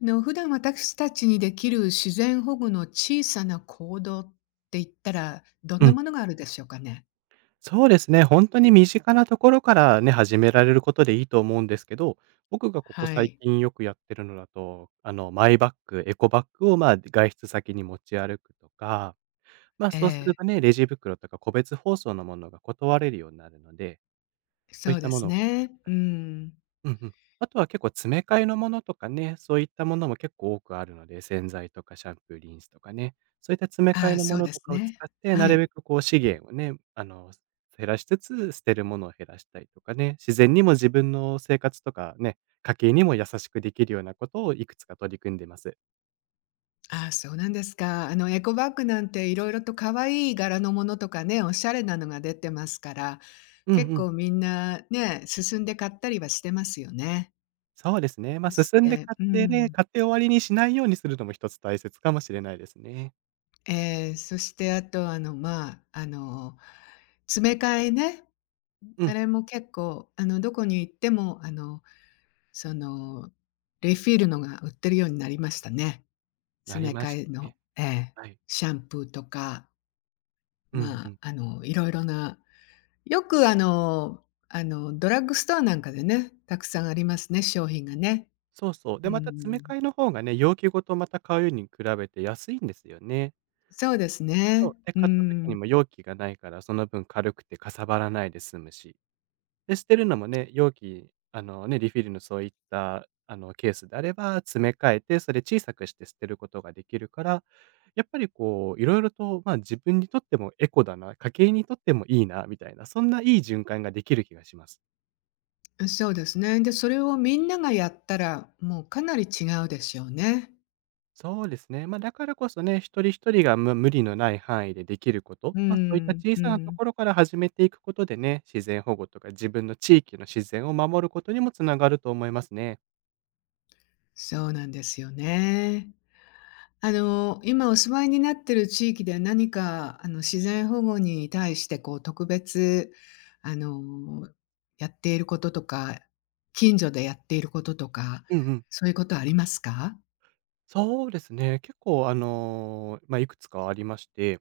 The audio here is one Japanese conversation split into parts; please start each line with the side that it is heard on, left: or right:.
left: の、普段私たちにできる自然保護の小さな行動って言ったら、どん
right: う
left: な
right: ん、
left: ものがあるでしょうかね？
right: そうですね。本当に身近なところからね、始められることでいいと思うんですけど、僕がここ
left: は
right: 最
left: い。
right: 近よくやってるのだと、マイバッグ、エコバッグを、まあ、外出先に持ち歩くとか、まあ、
left: え
right: そうする
left: え、
right: とね、レジ袋とか個別包装のものが断れるようになるので、そう
left: そ
right: いっ
left: う
right: た
left: で
right: も
left: す
right: のをこ
left: ね。うん。
right: うんうん。あとは結構詰め替えのものとかね、そういったものも結構多くあるので、洗剤とかシャンプー、リンスとかね、そういった詰め替
left: あ
right: え
left: あ、
right: の
left: そ
right: も
left: う
right: の
left: で
right: と
left: す
right: かを使
left: ね。
right: って、な
left: は
right: るべ
left: い。
right: くこう資源をね、減らしつつ、捨てるものを減らしたりとかね、自然にも自分の生活とかね、家計にも優しくできるようなことをいくつか取り組んでます。
left: ああ、そうなんですか。エコバッグなんていろいろと可愛い柄のものとかね、おしゃれなのが出てますから、
right: うん
left: 結
right: うん。
left: 構みんなね、進んで買ったりはしてますよね。
right: そうですね。ま、
left: そし
right: 進んで
left: て
right: 買っ
left: う
right: てね、
left: ん。
right: 買って終わりにしないようにするのも一つ大切かもしれないですね。
left: ええ、そしてあと、まあ、詰め替えね。
right: う
left: あ
right: ん、
left: れも結構、どこに行っても、その、リフィールのが売ってるようになりましたね。
right: な
left: 詰
right: り
left: め
right: まし
left: 替え
right: た
left: の、
right: ね。
left: ええ、
right: はい。
left: シャンプーとか、
right: うん
left: ま
right: う
left: あ、
right: ん。
left: いろいろな、よく、ドラッグストアなんかでね、たくさんありますね、商品がね。
right: そうそう。
left: う
right: で、また詰め
left: ん、
right: 替えの方がね、容器ごとまた買うように比べて安いんですよね。
left: そうです
right: そう。
left: ね。
right: で、
left: う
right: 買った時に
left: ん、
right: も容器がないから、その分軽くてかさばらないで済むし。で、捨てるのもね、容器、あのね、リフィルのそういった、ケースであれば、詰め替えて、それ小さくして捨てることができるから、やっぱりこう、いろいろと、まあ、自分にとってもエコだな、家計にとってもいいなみたいな、そんないい循環ができる気がします。
left: そうですね。で、それをみんながやったら、もうかなり違うでしょうね。
right: そうですね。まあ、だからこそね、一人一人が無理のない範囲でできること、
left: う
right: まあ、そういった
left: ん、
right: 小
left: う
right: さなと
left: ん、
right: ころから始めていくことでね、自然保護とか自分の地域の自然を守ることにもつながると思いますね。
left: そうなんですよね。今お住まいになってる地域で何か、自然保護に対してこう特別、あの、やっていることとか、近所でやっていることとか、
right: うんうん。
left: そういうことありますか？
right: そうですね、結構まあ、いくつかありまして、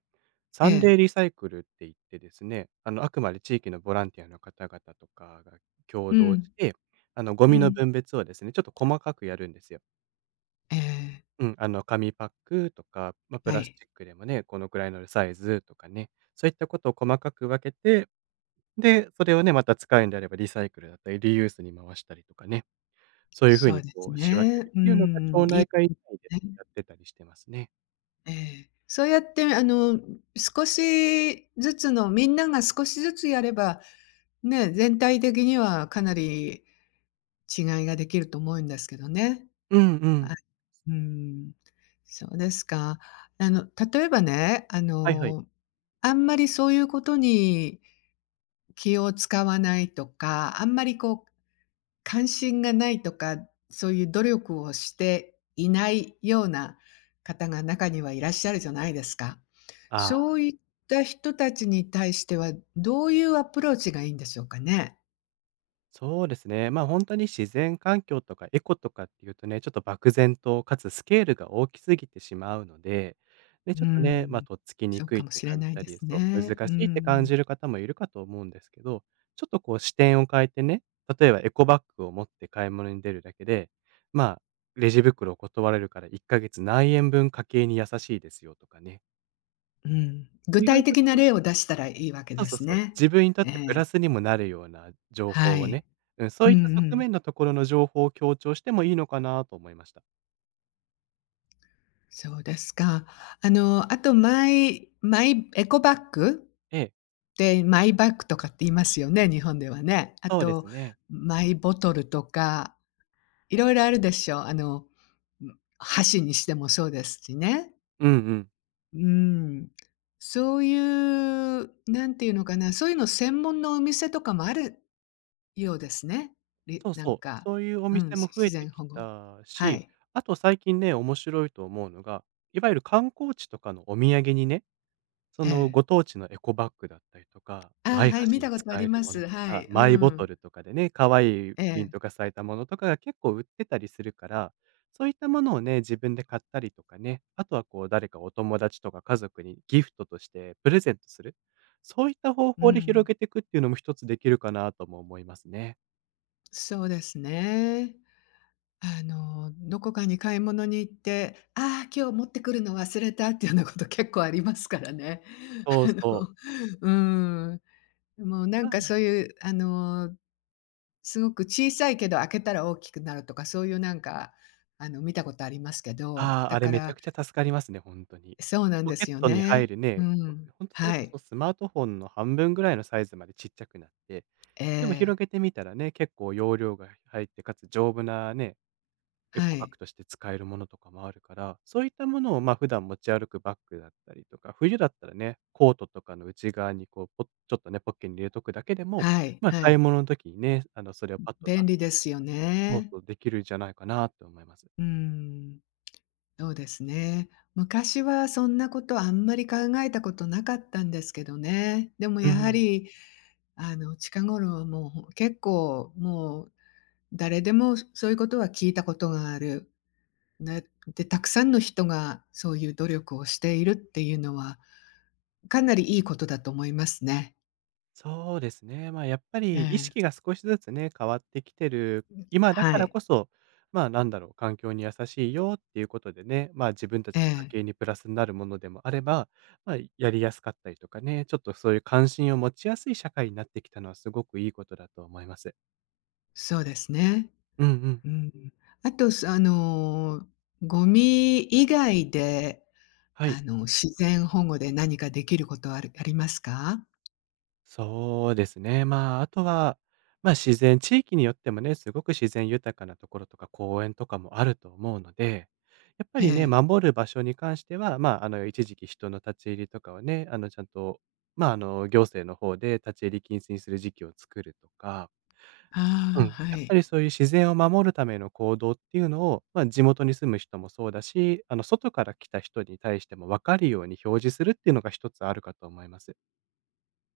left: え
right: サンデー
left: え。
right: リサイクルって言ってですね、あの、あくまで地域のボランティアの方々とかが共
left: う
right: 同し
left: ん、
right: て、ゴ
left: う
right: ミの
left: ん。
right: 分別をですね、ちょっと細かくやるんですよ。
left: ええ、
right: うん、紙パックとか、まあ、プ
left: は
right: ラス
left: い。
right: チックでもね、このくらいのサイズとかね、そういったことを細かく分けて、で、それをね、また使うんであればリサイクルだったり、リユースに回したりとかね、そういう風
left: そう
right: に
left: です
right: こう仕分け
left: ね。
right: る
left: う
right: っていうのが
left: ん、
right: 町
left: い
right: 内
left: い
right: 会単位で
left: ね。
right: やってたりしてますね。
left: ええ。そうやって、少しずつのみんなが少しずつやれば、ね、全体的にはかなり違いができると思うんですけどね。
right: うんう
left: は
right: ん。
left: い。うん。そうですか。あの、例えばね、
right: はいはい。
left: あんまりそういうことに気を使わないとか、あんまりこう関心がないとか、そういう努力をしていないような方が中にはいらっしゃるじゃないですか。そ
right: あ。
left: ういった人たちに対しては、どういうアプローチがいいんでしょうかね？
right: そうですね。まあ、本当に自然環境とかエコとかっていうとね、ちょっと漠然とかつスケールが大きすぎてしまうので、ね、
left: う
right: ちょっとね、ま、
left: ん。
right: とっつきに
left: そう
right: くい
left: か
right: っ
left: も
right: て
left: しれ
right: 感
left: な
right: じ
left: い
right: た
left: で
right: り、
left: す
right: そう、
left: ね。
right: 難
left: う
right: しいって感
left: ん。
right: じる方もいるかと思うんですけど、ちょっとこう視点を変えてね、例えばエコバッグを持って買い物に出るだけで、まあ、レジ袋を断れるから1ヶ月何円分家計に優しいですよとかね、
left: うん、具
right: 意
left: 体
right: 外と
left: 的
right: そ
left: な例を出したらいいわけ
right: そう
left: で
right: そう
left: す
right: そう。
left: ね。
right: 自分にとっ
left: え
right: てプ
left: え、
right: ラスにもなるような情
left: は
right: 報を
left: い。
right: ね、うん、そ
left: う
right: う
left: ん
right: い
left: う
right: った側
left: ん。
right: 面のところの情報を強調してもいいのかなと思いました。
left: そうですか。あとマイマイエコバッグ
right: ええ、
left: ってマイバッグとかって言いますよね、日本ではね。あ
right: そうで
left: と、
right: すね。
left: マイボトルとか、いろいろあるでしょう。箸にしてもそうですしね。
right: うんうん。
left: うん。そういう、なんていうのかな、そういうの専門のお店とかもあるようですね。
right: そう
left: なん
right: そう。
left: か、
right: そういうお
left: うん、
right: 店も増
left: 自
right: えて
left: 然
right: き
left: 保護。
right: た
left: は
right: し、
left: い。
right: あと最近ね、面白いと思うのが、いわゆる観光地とかのお土産にね、そ
left: え
right: の
left: え。
right: ご当地のエコバッグだったりとか、
left: ああ、
right: マイ
left: はい、見
right: 箸
left: た
right: に
left: ことあ
right: 使
left: り
right: える
left: ま
right: もの
left: す。
right: と
left: は
right: か、
left: い。う
right: マイボ
left: ん。
right: トルとかでね、可愛い
left: え
right: プリン
left: え。
right: トがされたものとかが結構売ってたりするから、そういったものをね、自分で買ったりとかね、あとはこう誰かお友達とか家族にギフトとしてプレゼントする。そういった方
left: う
right: 法で広
left: ん。
right: げていくっていうのも一つできるかなとも思いますね。
left: そうですね。どこかに買い物に行って、ああ、今日持ってくるの忘れたっていうようなこと結構ありますからね。
right: そ
left: あ
right: うそ
left: の、
right: う。
left: うん。もうなんかそういう、すごく小さいけど開けたら大きくなるとか、そういうなんか、見たことありますけど、
right: ああ、
left: だ
right: あれ
left: か
right: めちゃ
left: ら
right: くちゃ助かりますね、ほんとに。
left: そうなん
right: ポ
left: で
right: ケッ
left: すよ
right: トに入
left: ね。
right: る
left: う
right: ね、
left: ん。
right: 当んとそれ
left: は
right: こ
left: い。
right: そスマートフォンの半分ぐらいのサイズまでちっちゃくなって、
left: え
right: でも広
left: え。
right: げてみたらね、結構容量が入って、かつ丈夫なね、エ
left: は
right: コバッ
left: い。
right: グとして使えるものとかもあるから、そういったものを、ま、普段持ち歩くバッグだったりとか、冬だったらね、コートとかの内側にこう、ちょっとね、ポッケに入れとくだけでも、
left: はい、
right: ま、
left: は
right: 買い
left: い。
right: 物の時にね、それをパッと出
left: 便
right: せ
left: 利
right: た
left: で
right: りと
left: すよ
right: か、そう
left: ね。
right: そう、できるんじゃないかなと思います。
left: うん。そうですね。昔はそんなことあんまり考えたことなかったんですけどね。でも
right: う
left: やは
right: ん。
left: り、近頃はもう、結構もう誰でもそういうことは聞いたことがある。ね、で、たくさんの人がそういう努力をしているっていうのは、かなりいいことだと思いますね。
right: そうですね。まあ、やっぱ
left: え
right: り意
left: え、
right: 識が少しずつね、変わってきてる今だ
left: は
right: から
left: い。
right: こそ、まあ、なんだろう、環境に優しいよっていうことでね、まあ、自分たち
left: え
right: の家
left: え、
right: 計にプラスになるものでもあれば、まあ、やりやすかったりとかね、ちょっとそういう関心を持ちやすい社会になってきたのはすごくいいことだと思います。
left: そうですね。
right: うんうん。
left: うん。あと、すあの、ゴミ以外で、
right: はい。
left: 自然保護で何かできることはありますか？
right: そうですね。まあ、あとは、まあ、自然地域によってもね、すごく自然豊かなところとか公園とかもあると思うので、やっぱ
left: え
right: りね、
left: え。
right: 守る場所に関しては、まあ、一時期人の立ち入りとかはね、ちゃんと、まあ、行政の方で立ち入り禁止にする時期を作るとか、うん。や
left: ああ、は
right: っぱ
left: い。
right: りそういう自然を守るための行動っていうのを、まあ、地元に住む人もそうだし、外から来た人に対しても分かるように表示するっていうのが一つあるかと思います。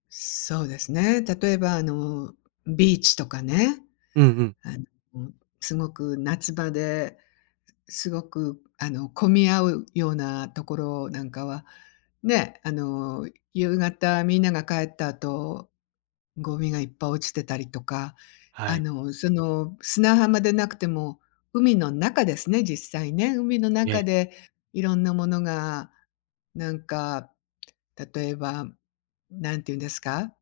left: そうですね。例えば、ビーチとかね、
right: うんうん。
left: あの、すごく夏場ですごく、混み合うようなところなんかは、ね、夕方みんなが帰った後、ゴミがいっぱい落ちてたりとか、
right: はい。
left: 砂浜でなくても、海の中ですね、実際ね。海の中でいろんなものが、なんか、例えば、なんて言うんですか、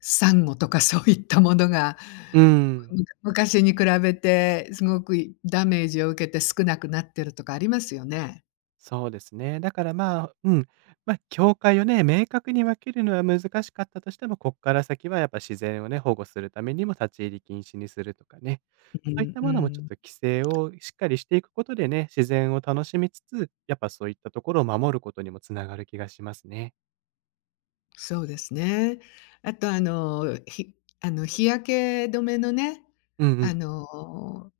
left: サンゴとかそういったものが、
right: うん、
left: 昔に比べてすごくダメージを受けて少なくなってるとかありますよね。
right: そうですね。だからまあ、うん、まあ、境界をね、明確に分けるのは難しかったとしても、こっから先はやっぱ自然をね、保護するためにも立ち入り禁止にするとかね、
left: う
right: そういっ
left: ん
right: た
left: う
right: ものもちょっ
left: ん。
right: と規制をしっかりしていくことでね、自然を楽しみつつ、やっぱそういったところを守ることにもつながる気がしますね。
left: そうですね。あとあの、ひあの、日焼け止めのね、
right: うんうん、
left: あの、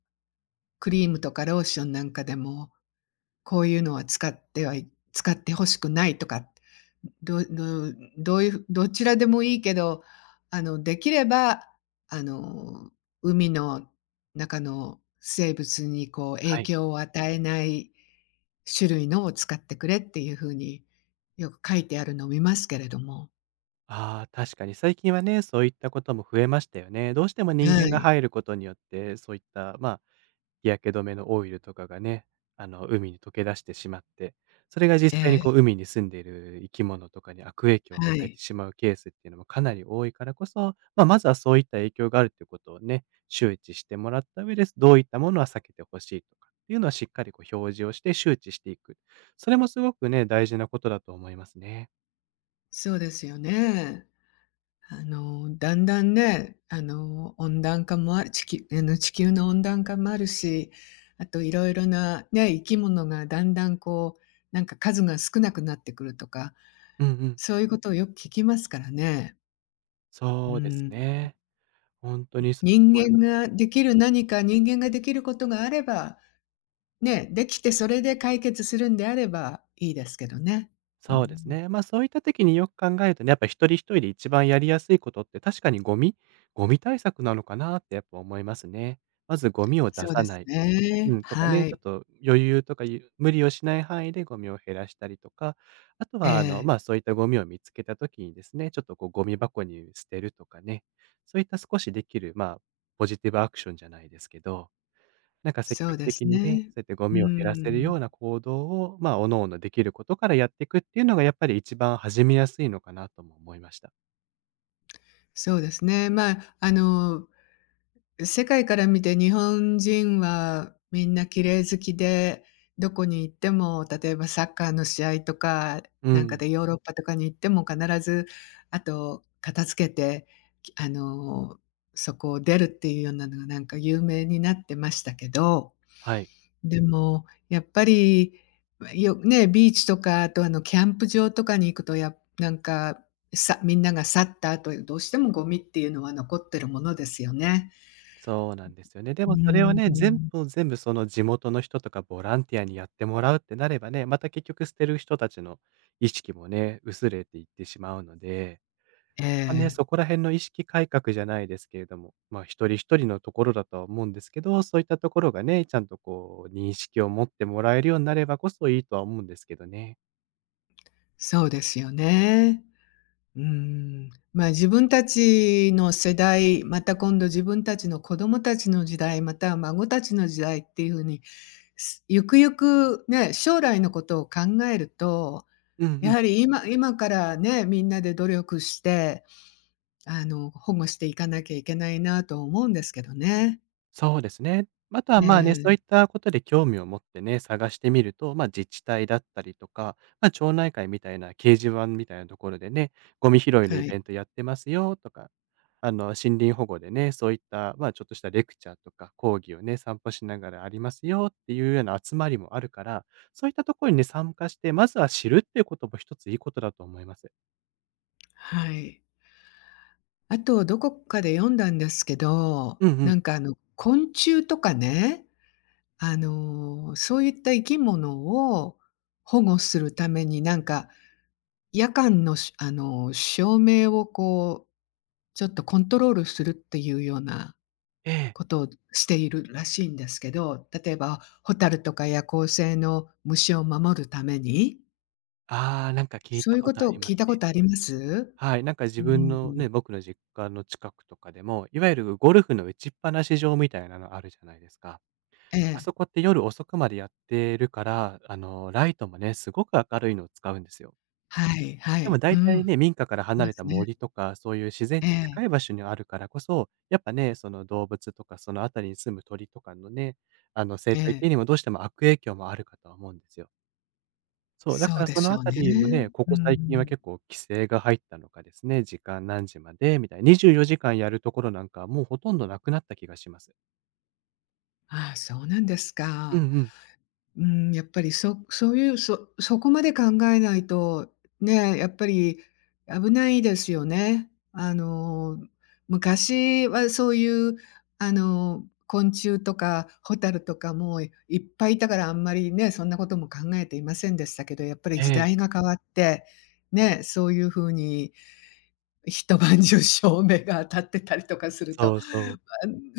left: クリームとかローションなんかでも、こういうのは使って欲しくないとか、どどどういうふどちらでもいいけど、できれば、あの、海の中の生物にこう
right: は
left: 影
right: い。
left: 響を与えない種類のを使ってくれっていう風によく書いてあるのを見ますけれども。
right: ああ、確かに最近はね、そういったことも増えましたよね。どうしても人
left: は
right: 間が
left: い。
right: 入ることによって、そういった、まあ日焼け止めのオイルとかがね、海に溶け出してしまって、それが実
left: え
right: 際に
left: え、
right: こう海に住んでいる生き物とかに悪影響を
left: は
right: 与え
left: い。
right: てしまうケースっていうのもかなり多いからこそ、まあ、まずはそういった影響があるということをね、周知してもらった上で、どういったものは避けてほしいとかっていうのはしっかりこう表示をして周知していく。それもすごくね、大事なことだと思いますね。
left: そうですよね。だんだんね、温暖化もある地球あの、地球の温暖化もあるし、あといろいろなね、生き物がだんだんこう、なんか数が少なくなってくるとか、
right: うんうん。
left: そういうことをよく聞きますからね。う
right: そうです
left: ん。
right: ね。本当にそ
left: 人
right: う思いま
left: 間
right: す。
left: 人間ができることがあれば、ね、できてそれで解決するんであればいいですけどね。う
right: そうです
left: ん。
right: ね。ま、そういった時によく考えるとね、やっぱ一人一人で一番やりやすいことって確かにゴミ対策なのかなってやっぱ思いますね。まずゴミを
left: そ
right: 出
left: う
right: さ
left: で
right: な
left: す
right: い、う
left: ね。
right: ん、とか
left: は
right: ね、ちょっ
left: い。
right: と余裕とかゆ無理をしない範囲でゴミを減らしたりとか、あと
left: え
right: は
left: え。
right: ま、そういったゴミを見つけた時にですね、ちょっとこうゴミ箱に捨てるとかね、そういった少しできる、まあ、ポジティブアクションじゃないですけど、なんか積
left: そう
right: 極
left: です
right: 的にね、
left: ね。
right: そうやってゴ
left: う
right: ミを減ら
left: ー
right: せるよ
left: ん。
right: うな行動を、まあ、おのおのできることからやっていくっていうのがやっぱり一番始めやすいのかなとも思いました。
left: そうですね。まあ、世界から見て日本人はみんな綺麗好きで、どこに行っても、例えばサッカーの試合とか
right: う
left: なんか
right: ん。
left: でヨーロッパとかに行っても必ず、あと片付けて、きあの、そこを出るっていうようなのがなんか有名になってましたけど
right: はい。
left: でも、やっぱり、よね、ビーチとか、あと、キャンプ場とかに行くと、なんか、みんなが去った後、どうしてもゴミっていうのは残ってるものですよね。
right: そうなんですよね。で
left: う
right: もそれを
left: ー
right: ね、全
left: ん。
right: 部を全部その地元の人とかボランティアにやってもらうってなればね、また結局捨てる人たちの意識もね、薄れていってしまうので、
left: え
right: ま、ね、
left: え、
right: そこら辺の意識改革じゃないですけれども、ま、一人一人のところだとは思うんですけど、そういったところがね、ちゃんとこう認識を持ってもらえるようになればこそいいとは思うんですけどね。
left: そうですよね。うーん。まあ、自分たちの世代、また今度自分たちの子供たちの時代、または孫たちの時代っていう風に、ゆくゆくね、将来のことを考えると
right: うんう
left: や
right: ん。
left: はり今からね、みんなで努力して、保護していかなきゃいけないなと思うんですけどね。
right: そうですね。あとは
left: え
right: まあね、そうい
left: え、
right: ったことで興味を持ってね、探してみると、まあ自治体だったりとか、まあ町内会みたいな掲示板みたいなところでね、ゴミ拾いの
left: は
right: イ
left: い。
right: ベントやってますよとか、森林保護でね、そういった、まあちょっとしたレクチャーとか講義をね、散歩しながらありますよっていうような集まりもあるから、そういったところにね、参加して、まずは知るっていうことも一ついいことだと思います。
left: はい。あとどこかで読んだんですけど、
right: うんうん。
left: なんか昆虫とかね、そういった生き物を保護するためになんか、夜間のしあの、照明をこう、ちょっとコントロールするっていうような
right: ええ。
left: ことをしているらしいんですけど、例えばホタルとか夜行性の虫を守るために、
right: ああ、なんか聞い
left: そう
right: た
left: いう
right: こ
left: こ
right: とあ
left: と
right: り
left: を
right: ま
left: 聞い
right: す
left: たこ
right: ね。
left: とあります？
right: はい、なんか
left: う
right: 自分の
left: ん。
right: ね、僕の実家の近くとかでも、いわゆるゴルフの打ちっぱなし場みたいなのあるじゃないですか。
left: え
right: あ
left: え。
right: そこって夜遅くまでやってるから、ライトもね、すごく明るいのを使うんですよ。
left: はいは
right: でも
left: い。う
right: 大体
left: ん。
right: ね、民家から離
left: ま
right: れた
left: すね。
right: 森とか、そういう自然
left: え
right: 近
left: え、
right: い場所にあるからこそ、やっぱね、その動物とか、その辺りに住む鳥とかのね、生
left: え
right: 態系
left: え。
right: にもどうしても悪影響もあるかとは思うんですよ。そう、だか
left: そう
right: ら
left: で
right: その
left: しょ
right: あ
left: う
right: た
left: ね。
right: りもね、こ
left: う
right: こ最近は
left: ん。
right: 結構規制が入ったのかですね、時間何時までみたいな、24時間やるところなんかはもうほとんどなくなった気がします。
left: ああ、そうなんです
right: うんう
left: か。
right: ん。
left: うん、やっぱりそういう、そこまで考えないと、ね、やっぱり危ないですよね。昔はそういう、昆虫とかホタルとかもいっぱいいたから、あんまりね、そんなことも考えていませんでしたけど、やっぱり
right: え
left: 時
right: え、
left: 代が変わって、ね、そういう風に一晩中照明が当たってたりとかすると、あ、
right: そうそう。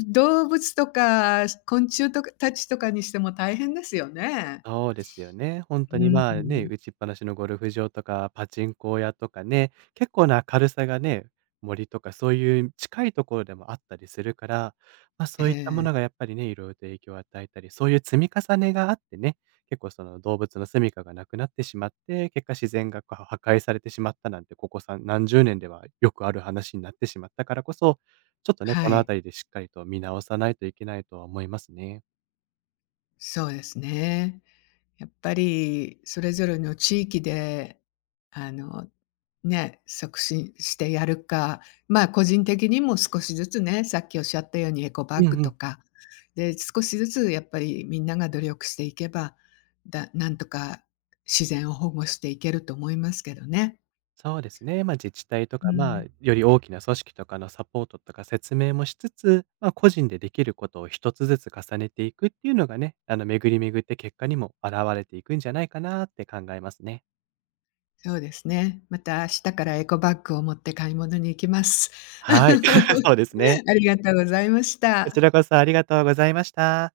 left: 動物とか昆虫とかたちとかにしても大変ですよね。
right: そうですよね。本
left: う
right: 当に、まあ、ね、打
left: ん。
right: ちっぱなしのゴルフ場とか、パチンコ屋とかね、結構な軽さがね、森とかそういう近いところでもあったりするから、ま、
left: え
right: そういったも
left: え。
right: のがやっぱりね、いろいろと影響を与えたり、そういう積み重ねがあってね、結構その動物の住処がなくなってしまって、結果自然がこう破壊されてしまったなんて、ここさん何十年ではよくある話になってしまったからこそ、ちょっとね、
left: は
right: このあ
left: い。
right: たりでしっかりと見直さないといけないとは思いますね。
left: そうですね。やっぱりそれぞれの地域で、あの、ね、促進してやるか、ま、個人的にも少しずつね、さっきおっしゃったようにエコバ
right: うん
left: ッグ
right: う
left: と
right: ん。
left: か、で、少しずつやっぱりみんなが努力していけば、なんとか自然を保護していけると思いますけどね。
right: そうですね。まあ、自治体と
left: う
right: か、まあ、
left: ん。
right: より大きな組織とかのサポートとか説明もしつつ、まあ、個人でできることを一つずつ重ねていくっていうのがね、巡り巡って結果にも現れていくんじゃないかなって考えますね。
left: そうですね。また明日からエコバッグを持って買い物に行きます。
right: はい、そ うですね。
left: ありがとうございまし
right: こち
left: た。
right: らこそありがとうございました。